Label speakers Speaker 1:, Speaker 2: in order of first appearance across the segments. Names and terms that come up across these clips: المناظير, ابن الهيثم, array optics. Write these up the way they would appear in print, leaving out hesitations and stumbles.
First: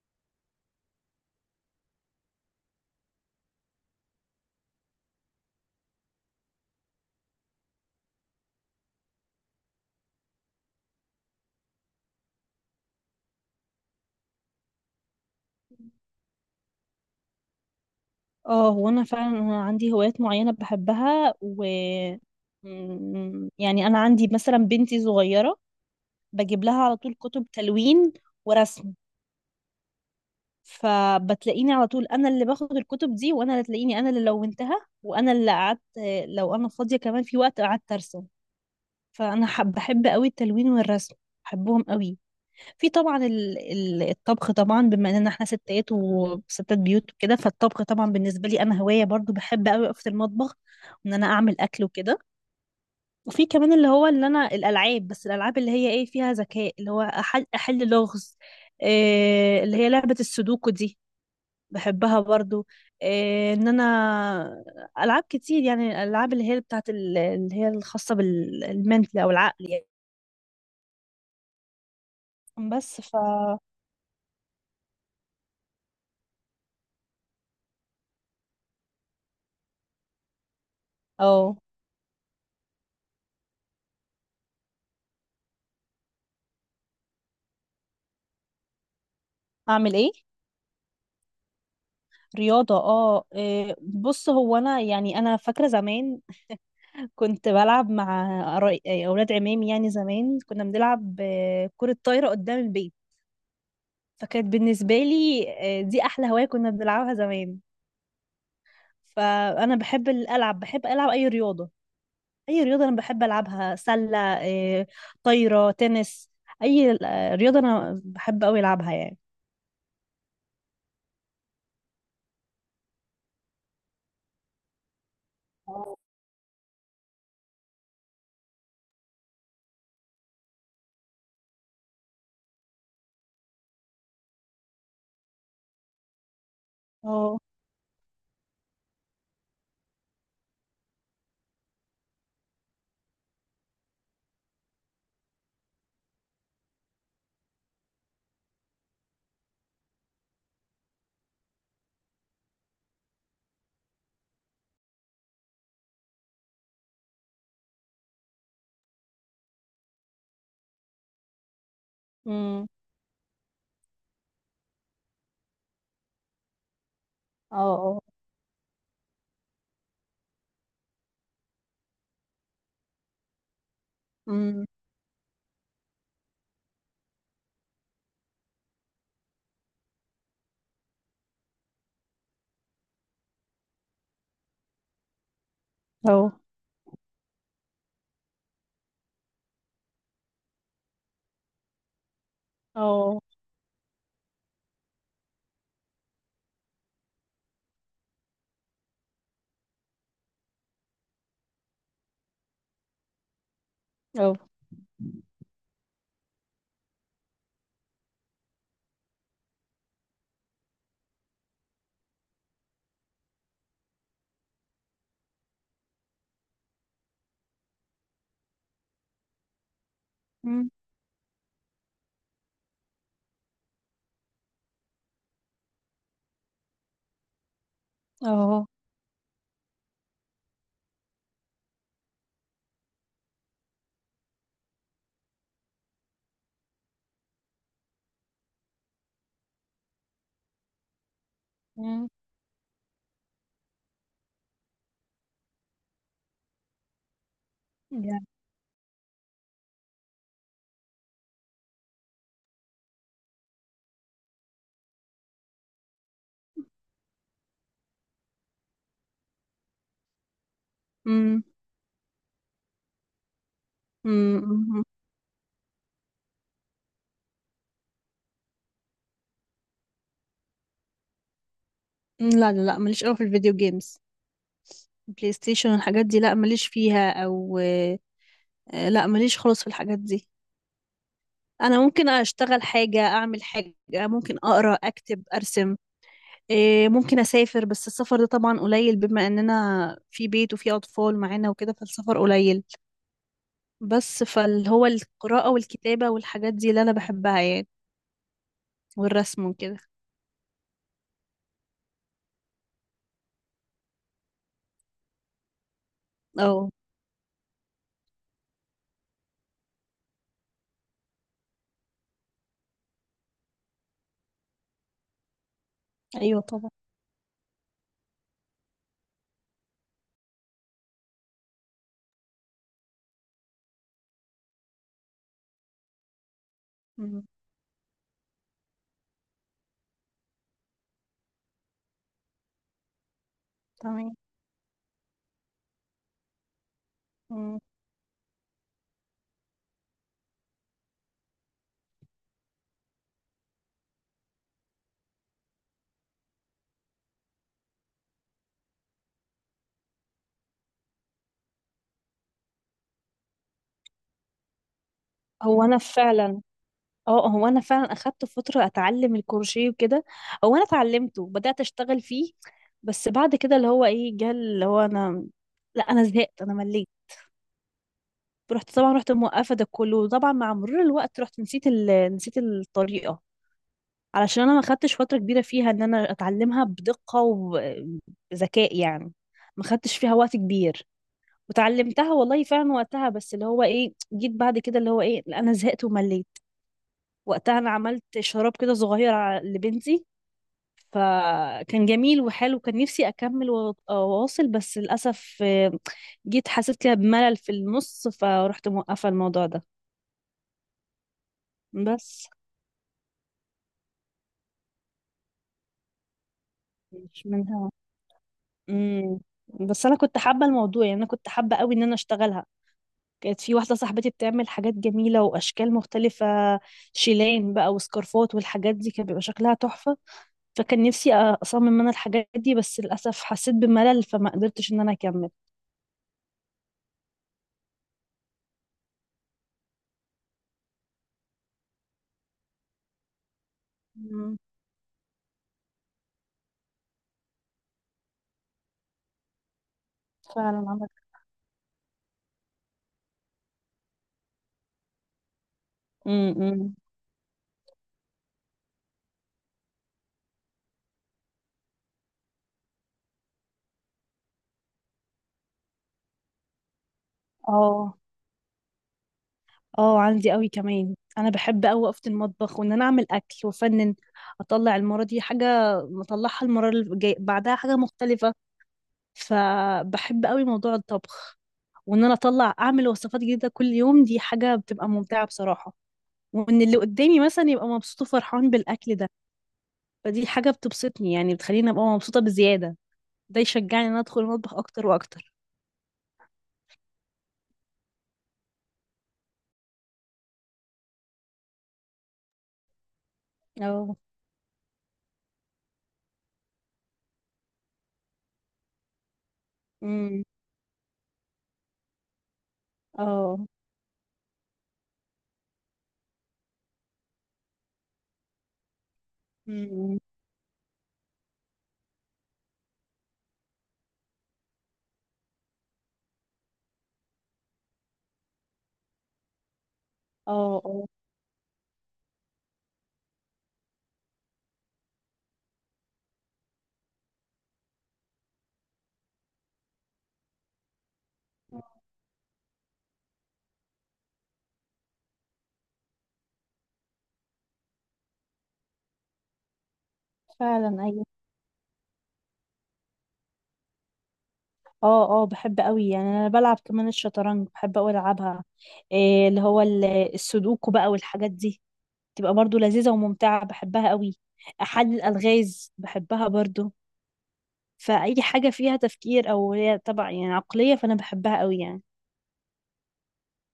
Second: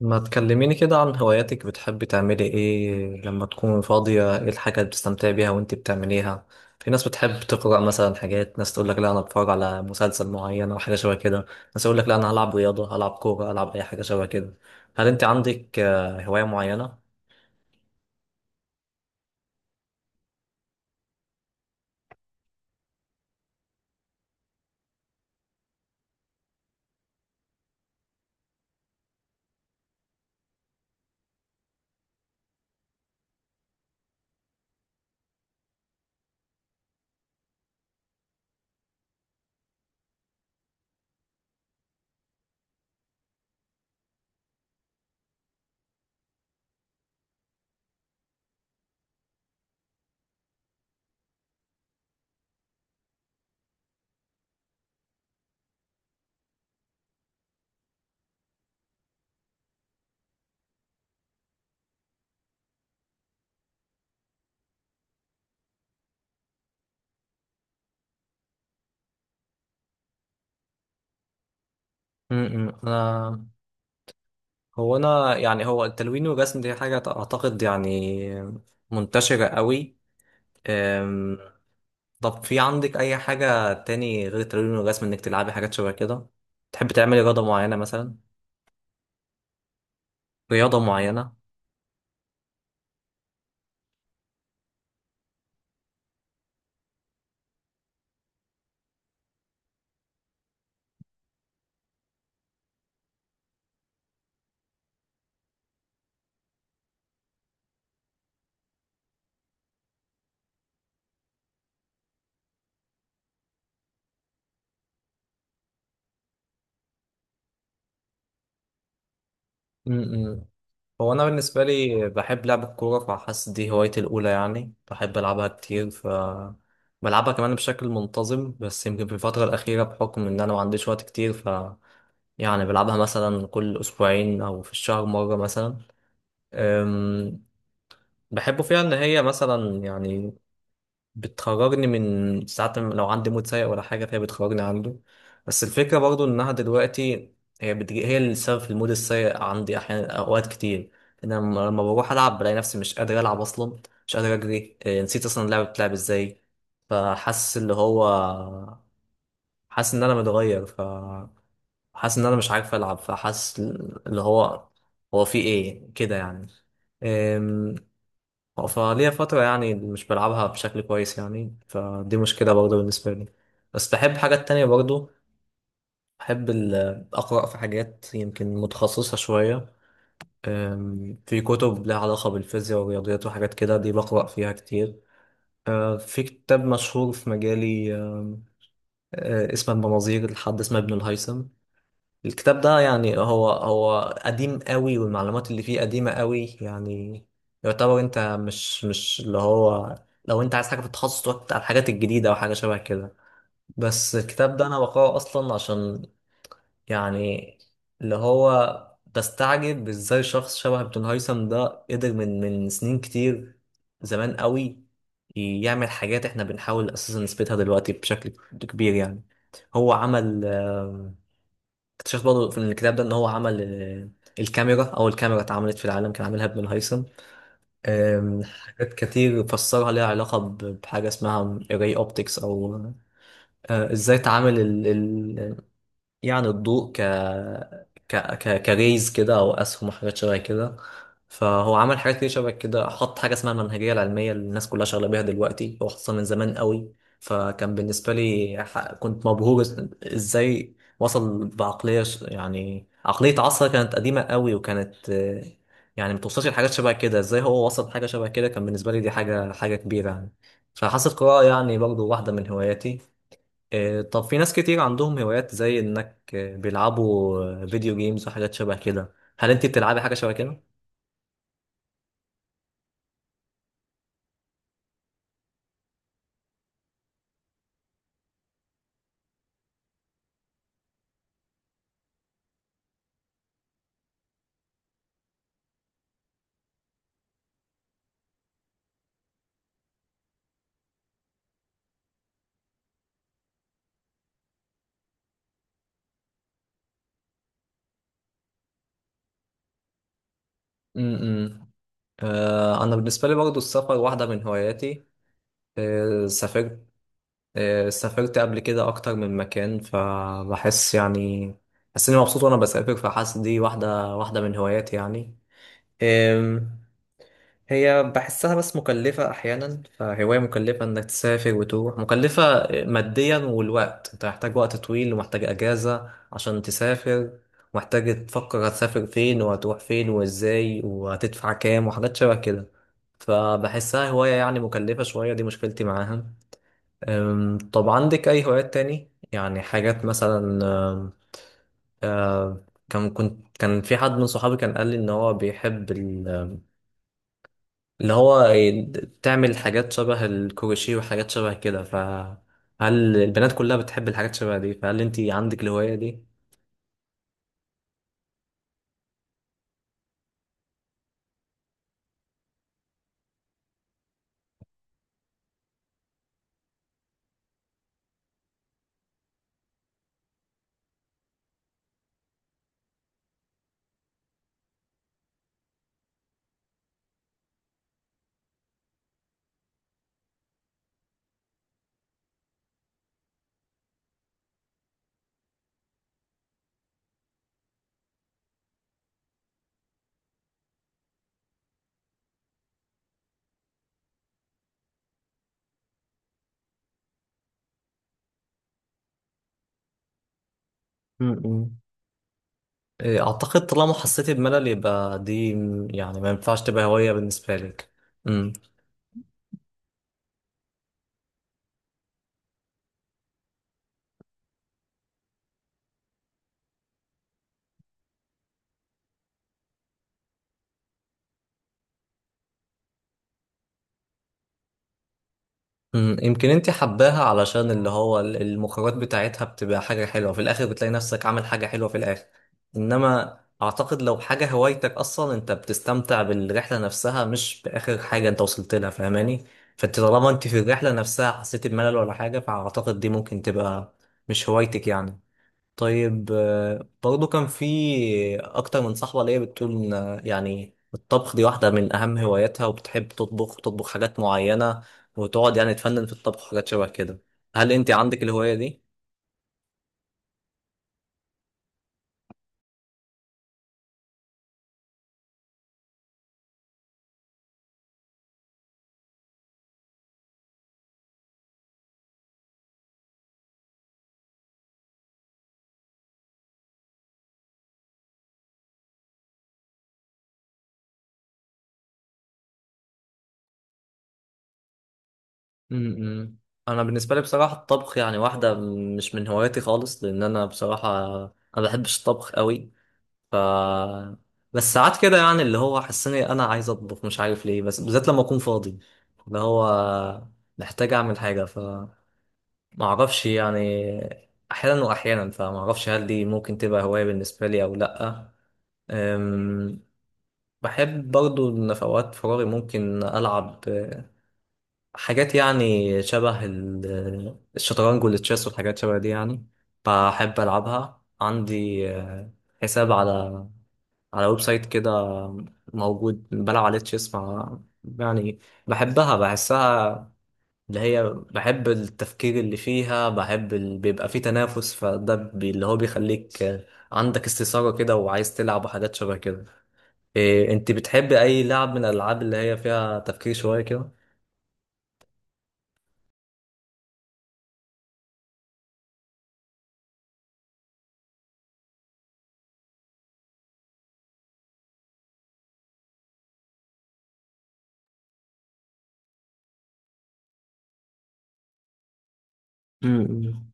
Speaker 1: ما تكلميني كده عن هواياتك، بتحبي تعملي ايه لما تكون فاضية؟ ايه الحاجة اللي بتستمتعي بيها وانت بتعمليها؟ في ناس بتحب تقرأ مثلا حاجات، ناس تقول لك لا انا بتفرج على مسلسل معين او حاجة شبه كده، ناس يقول لك لا انا هلعب رياضة، هلعب كورة، هلعب اي حاجة شبه كده. هل انت عندك هواية معينة؟
Speaker 2: اه هو انا فعلا انا عندي هوايات معينة بحبها و يعني انا عندي مثلا بنتي صغيرة. بجيب لها على طول كتب تلوين ورسم. فبتلاقيني على طول انا اللي باخد الكتب دي، وانا اللي تلاقيني انا اللي لونتها، وانا اللي قعدت. لو انا فاضية كمان في وقت قعدت ارسم. فانا بحب قوي التلوين والرسم، بحبهم قوي. في طبعا الطبخ، طبعا بما اننا احنا ستات وستات بيوت وكده، فالطبخ طبعا بالنسبه لي انا هوايه برضو، بحب قوي اقف في المطبخ، وان انا اعمل اكل وكده. وفي كمان اللي هو اللي انا الالعاب، بس الالعاب اللي هي ايه فيها ذكاء، اللي هو أحل لغز، إيه اللي هي لعبه السودوكو دي، بحبها برضو. إيه ان انا العاب كتير، يعني الالعاب اللي هي بتاعت اللي هي الخاصه بالمنتل او العقل يعني.
Speaker 1: انا،
Speaker 2: بس ف
Speaker 1: هو انا يعني هو التلوين والرسم دي حاجة اعتقد يعني منتشرة قوي.
Speaker 2: او
Speaker 1: طب في عندك اي حاجة تاني غير التمرين والرسم؟ انك تلعبي حاجات شبه كده، تحب تعملي رياضة معينة مثلا؟
Speaker 2: اعمل ايه
Speaker 1: رياضة معينة.
Speaker 2: رياضة؟ اه إيه، بص هو انا يعني انا فاكرة زمان كنت بلعب مع إيه، اولاد عمامي. يعني زمان كنا بنلعب كرة طايرة قدام البيت. فكانت بالنسبة لي دي احلى هواية كنا بنلعبها زمان. فانا بحب العب، بحب العب اي رياضة. اي رياضة انا بحب العبها، سلة، طايرة، تنس، اي رياضة انا بحب اوي العبها يعني.
Speaker 1: امم هو انا بالنسبة لي بحب لعب الكورة، فحاسس دي هوايتي الاولى يعني، بحب العبها كتير، ف بلعبها كمان بشكل منتظم. بس يمكن في الفترة الأخيرة بحكم إن أنا ما عنديش وقت كتير، ف يعني بلعبها مثلا كل أسبوعين أو في الشهر مرة مثلا.
Speaker 2: اه.
Speaker 1: أم، بحب فيها إن هي مثلا يعني بتخرجني من ساعات، لو عندي مود سيء ولا حاجة فهي بتخرجني عنده. بس الفكرة برضو إنها دلوقتي هي بتجي هي السبب في المود السيء عندي أحيانا أوقات كتير. إن أنا لما بروح ألعب بلاقي نفسي مش قادر ألعب أصلا، مش قادر أجري، نسيت أصلا اللعبة بتلعب إزاي. فحاسس اللي هو، حاسس إن أنا متغير، فحاسس إن أنا مش
Speaker 2: امم
Speaker 1: عارف ألعب، فحاسس اللي هو هو في إيه كده يعني.
Speaker 2: اه اه.
Speaker 1: فليا فترة يعني مش بلعبها بشكل كويس يعني، فدي مشكلة برضه بالنسبة لي. بس بحب حاجات تانية
Speaker 2: امم
Speaker 1: برضه، بحب أقرأ في حاجات يمكن متخصصة شوية. في كتب لها علاقة بالفيزياء والرياضيات وحاجات كده، دي بقرأ فيها كتير. في
Speaker 2: اه
Speaker 1: كتاب مشهور في مجالي، أم، أه، اسمه المناظير لحد اسمه ابن الهيثم. الكتاب ده يعني
Speaker 2: اه
Speaker 1: هو قديم قوي والمعلومات اللي فيه قديمة قوي يعني، يعتبر انت مش اللي هو، لو انت عايز حاجة في التخصص تقعد على الحاجات الجديدة او حاجة شبه كده. بس
Speaker 2: اه.
Speaker 1: الكتاب ده انا بقراه اصلا عشان يعني اللي هو بستعجب ازاي شخص شبه ابن هيثم ده قدر من سنين كتير، زمان قوي، يعمل حاجات احنا بنحاول اساسا نثبتها دلوقتي بشكل كبير يعني. هو عمل
Speaker 2: امم
Speaker 1: اكتشفت برضه في الكتاب ده ان هو عمل الكاميرا، اول كاميرا اتعملت في العالم كان عاملها ابن الهيثم.
Speaker 2: اه
Speaker 1: حاجات كتير فسرها ليها علاقة بحاجة اسمها array optics، او ازاي تعامل يعني الضوء ك كريز كده او اسهم وحاجات شبه كده. فهو عمل حاجات كتير شبه كده، حط حاجه اسمها المنهجيه العلميه اللي الناس كلها شغاله بيها دلوقتي، هو حطها من زمان قوي. فكان بالنسبه
Speaker 2: يعني.
Speaker 1: لي كنت مبهور، ازاي وصل بعقليه يعني عقليه عصر كانت قديمه قوي، وكانت يعني متوصلش لحاجات شبه كده، ازاي هو وصل لحاجه شبه كده، كان بالنسبه لي دي حاجه كبيره يعني. فحاسة
Speaker 2: امم.
Speaker 1: القراءة يعني برضو واحدة من هواياتي. طب في ناس كتير
Speaker 2: امم.
Speaker 1: عندهم هوايات زي انك بيلعبوا فيديو جيمز وحاجات شبه كده، هل انت بتلعبي حاجة شبه كده؟
Speaker 2: لا لا لا، ماليش قوي في الفيديو جيمز، بلاي ستيشن والحاجات دي. لا ماليش فيها. او لا ماليش خالص في الحاجات دي. انا ممكن اشتغل حاجه، اعمل حاجه، ممكن اقرا، اكتب، ارسم. ممكن اسافر، بس السفر ده طبعا قليل بما اننا في بيت وفي اطفال معانا وكده، فالسفر قليل. بس فاللي هو القراءه والكتابه والحاجات دي اللي انا بحبها يعني، والرسم وكده.
Speaker 1: امم انا بالنسبة لي برضو السفر واحدة من هواياتي.
Speaker 2: اه
Speaker 1: سافرت سافرت قبل كده اكتر من مكان، فبحس يعني بحس اني مبسوط وانا بسافر، فحاسس دي واحدة من هواياتي
Speaker 2: ايوه
Speaker 1: يعني.
Speaker 2: طبعا.
Speaker 1: هي بحسها بس مكلفة أحيانا، فهواية مكلفة إنك تسافر وتروح، مكلفة ماديا، والوقت أنت محتاج وقت طويل ومحتاج أجازة عشان
Speaker 2: مم.
Speaker 1: تسافر. محتاج تفكر هتسافر فين وهتروح فين وإزاي وهتدفع كام وحاجات شبه كده، فبحسها
Speaker 2: تمام.
Speaker 1: هواية يعني مكلفة شوية، دي مشكلتي معاها.
Speaker 2: مم.
Speaker 1: طب عندك أي هوايات تاني؟ يعني حاجات مثلا. أم، أم، كان كنت كان في حد من صحابي كان قال لي إن هو بيحب اللي هو تعمل حاجات شبه الكروشيه وحاجات شبه كده، فهل البنات كلها بتحب الحاجات شبه دي؟ فهل انت عندك
Speaker 2: هو انا
Speaker 1: الهواية دي؟
Speaker 2: فعلا اه، هو انا فعلا اخدت فتره اتعلم الكروشيه وكده. هو انا اتعلمته وبدات اشتغل فيه. بس بعد كده اللي هو ايه جه اللي هو انا، لا انا زهقت، انا مليت. رحت طبعا رحت موقفه ده كله، وطبعا مع مرور الوقت رحت نسيت ال... نسيت الطريقه. علشان انا ما خدتش فتره كبيره فيها ان انا اتعلمها بدقه وبذكاء يعني، ما خدتش فيها وقت كبير. وتعلمتها والله فعلا وقتها، بس اللي هو ايه جيت بعد كده اللي هو ايه لا انا زهقت ومليت. وقتها انا عملت شراب كده صغير لبنتي، فكان جميل وحلو. كان نفسي اكمل واواصل، بس للاسف جيت حسيت كده بملل في النص، فروحت موقفه الموضوع ده.
Speaker 1: م-م.
Speaker 2: بس
Speaker 1: إيه، اعتقد طالما حسيتي بملل يبقى دي يعني ما ينفعش تبقى هواية
Speaker 2: مش
Speaker 1: بالنسبة
Speaker 2: منها.
Speaker 1: لك. مم.
Speaker 2: امم. بس انا كنت حابه الموضوع، يعني انا كنت حابه قوي ان انا اشتغلها. كانت في واحده صاحبتي بتعمل حاجات جميله واشكال مختلفه، شيلان بقى وسكارفات والحاجات دي كان بيبقى شكلها تحفه. فكان نفسي اصمم انا الحاجات دي، بس للاسف حسيت بملل فما قدرتش ان انا اكمل.
Speaker 1: مم، يمكن انت حباها علشان اللي هو المخرجات بتاعتها بتبقى حاجة حلوة في الآخر، بتلاقي نفسك عامل حاجة حلوة في الآخر. إنما أعتقد لو
Speaker 2: مم.
Speaker 1: حاجة هوايتك أصلا أنت بتستمتع بالرحلة نفسها، مش بآخر حاجة أنت وصلت لها، فاهماني؟ فأنت طالما أنت في
Speaker 2: فعلا عندك.
Speaker 1: الرحلة نفسها حسيت بملل ولا حاجة، فأعتقد دي ممكن تبقى مش هوايتك يعني. طيب
Speaker 2: امم.
Speaker 1: برضو كان في اكتر من صاحبة ليا بتقول إن، يعني الطبخ دي واحدة من اهم هواياتها، وبتحب تطبخ وتطبخ حاجات معينة، وتقعد يعني تفنن في الطبخ وحاجات شبه كده، هل انت
Speaker 2: اه
Speaker 1: عندك الهواية دي؟
Speaker 2: اه، عندي قوي كمان، انا بحب قوي اقف في المطبخ وان انا اعمل اكل وافنن. اطلع المره دي حاجه، مطلعها المره اللي جاي بعدها حاجه مختلفه. فبحب قوي موضوع الطبخ، وان انا اطلع اعمل وصفات جديده كل يوم، دي حاجه بتبقى ممتعه بصراحه. وان اللي قدامي مثلا يبقى مبسوط وفرحان بالاكل ده، فدي حاجه بتبسطني، يعني بتخليني ابقى مبسوطه بزياده. ده يشجعني ان انا ادخل المطبخ اكتر واكتر.
Speaker 1: امم انا بالنسبة لي بصراحة الطبخ يعني واحدة مش من هواياتي خالص، لان انا بصراحة ما بحبش الطبخ قوي. ف
Speaker 2: اه.
Speaker 1: بس ساعات كده يعني اللي هو حسني انا عايز اطبخ، مش عارف ليه، بس بالذات لما اكون فاضي اللي هو
Speaker 2: امم.
Speaker 1: محتاج اعمل حاجة، ما اعرفش
Speaker 2: اه.
Speaker 1: يعني، احيانا واحيانا، فما اعرفش هل دي ممكن تبقى هواية بالنسبة لي او لا. أم،
Speaker 2: امم.
Speaker 1: بحب برضو ان في اوقات فراغي ممكن العب حاجات يعني شبه الشطرنج والتشيس والحاجات شبه دي يعني، بحب
Speaker 2: اه اه
Speaker 1: العبها. عندي حساب على على ويب سايت كده موجود، بلعب عليه تشيس مع يعني، بحبها بحسها اللي هي، بحب التفكير اللي فيها، بحب بيبقى فيه تنافس، فده اللي هو بيخليك عندك استثارة كده وعايز تلعب وحاجات شبه كده. انت
Speaker 2: فعلا أيوة.
Speaker 1: بتحب اي لعب من الالعاب اللي هي فيها تفكير شوية كده؟
Speaker 2: اه اه، بحب قوي يعني، انا بلعب كمان الشطرنج، بحب قوي العبها. إيه اللي هو السودوكو بقى والحاجات دي، تبقى برضو لذيذة وممتعة، بحبها قوي. حل الألغاز بحبها برضو. فأي حاجة فيها تفكير او هي طبعا يعني عقلية، فانا بحبها قوي يعني.
Speaker 1: امم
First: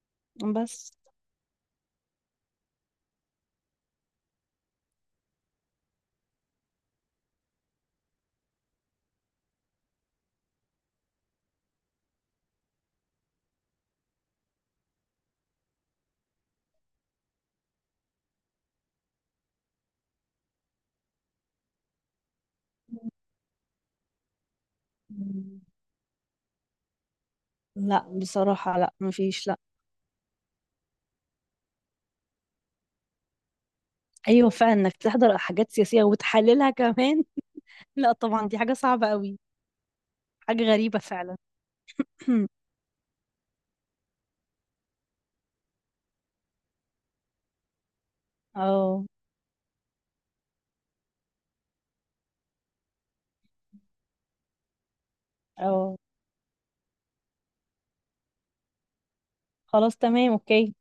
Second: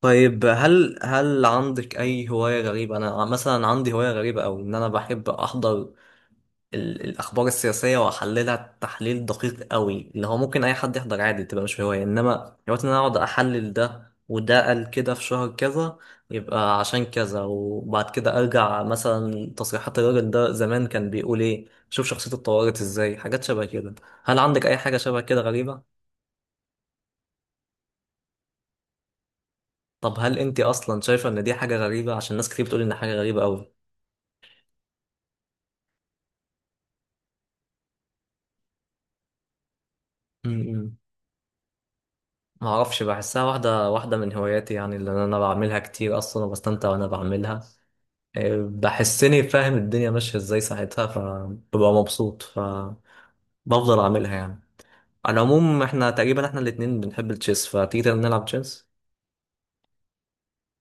Speaker 1: طيب
Speaker 2: بس.
Speaker 1: هل عندك اي هواية غريبة؟ انا مثلا عندي هواية غريبة، او ان انا بحب احضر الأخبار السياسية وأحللها تحليل دقيق قوي، اللي هو ممكن أي حد يحضر عادي تبقى مش هواية، إنما دلوقتي إن أنا أقعد أحلل ده وده قال كده في شهر كذا يبقى عشان كذا، وبعد كده أرجع مثلا تصريحات الراجل ده زمان كان بيقول إيه، شوف شخصيته اتطورت إزاي، حاجات شبه كده. هل عندك أي حاجة شبه كده
Speaker 2: مم.
Speaker 1: غريبة؟
Speaker 2: لا بصراحة، لا مفيش، لا.
Speaker 1: طب هل أنت أصلا شايفة إن دي حاجة غريبة، عشان ناس كتير بتقول إن حاجة غريبة قوي؟
Speaker 2: ايوه فعلا، انك تحضر حاجات سياسية وتحللها كمان لا طبعا دي حاجة صعبة قوي. حاجة
Speaker 1: امم
Speaker 2: غريبة فعلا.
Speaker 1: ما اعرفش، بحسها واحده من هواياتي يعني، اللي انا بعملها كتير اصلا وبستمتع وانا بعملها،
Speaker 2: اه
Speaker 1: بحسني فاهم الدنيا ماشية ازاي ساعتها، فببقى مبسوط فبفضل اعملها يعني. على العموم
Speaker 2: اه،
Speaker 1: احنا تقريبا احنا الاتنين بنحب التشيس، فتيجي نلعب تشيس.
Speaker 2: خلاص تمام اوكي.